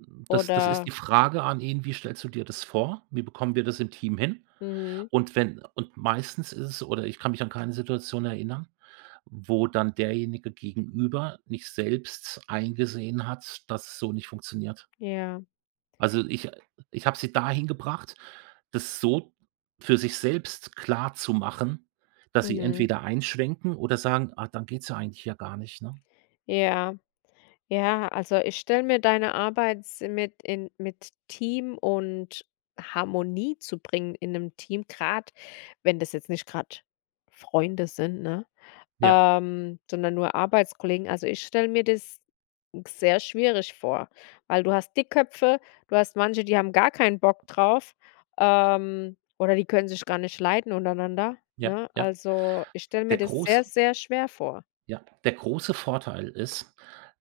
Hm, das das ist die Oder Frage an ihn: „Wie stellst du dir das vor? Wie bekommen wir das im Team hin?“ Mhm. Und wenn und meistens ist es oder ich kann mich an keine Situation erinnern, wo dann Derjenige gegenüber nicht selbst eingesehen hat, dass es so nicht funktioniert. Ja. Also, ich äh, ich habe sie dahin gebracht, das so für sich selbst klarzumachen, dass sie Mhm. entweder einschwenken oder sagen: „Ah, dann geht's ja eigentlich hier gar nicht, ne?“ Ja, ja, also, ich stelle mir deine Arbeit s mit in mit Team und Harmonie zu bringen in 'nem Team, grad, wenn das jetzt nicht grad Freunde sind, ne, Ja. ähm, sondern nur Arbeitskollegen also, ich stelle mir das sehr schwierig vor, weil du hast Dickköpfe, du hast manche, die haben gar keinen Bock drauf, ähm, oder die können sich gar nicht leiden untereinander, Ja, ne? ja. Also, ich stelle Der mir das große sehr, sehr schwer vor. ja, der große Vorteil ist,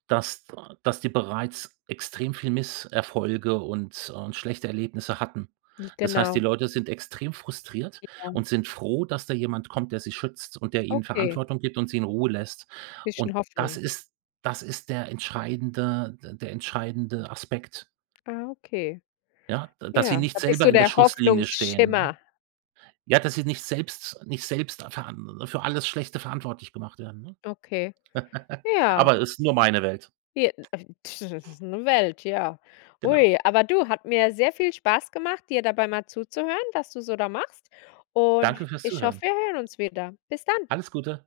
dass da dass die bereits extrem viel Misserfolge und, äh und schlechte Erlebnisse hatten. J Das heißt, die genau. Leute sind extrem frustriert Ja. und sind froh, dass da jemand kommt, der sie schützt und der ihnen Okay. Verantwortung gibt und sie in Ruhe lässt und Bisschen das Hoffnung. ist das ist der entscheidende d der entscheidende Aspekt Ah, okay, ja, da dass sie ja, da nicht bist selber du in der der Schusslinie stehen, ne? Hoffnungsschimmer. Ja, dass sie nicht selbst nicht selbst für an für alles Schlechte verantwortlich gemacht werden, ne? Okay, ja. Aber ist nur meine Welt. J äh, das ist 'ne Welt, ja. Genau. Hui, aber du, hat mir sehr viel Spaß gemacht, dir dabei mal zuzuhören, dass du so da machst und Danke fürs ich Zuhören. hoffe, wir hören uns wieder. Bis dann. Alles Gute.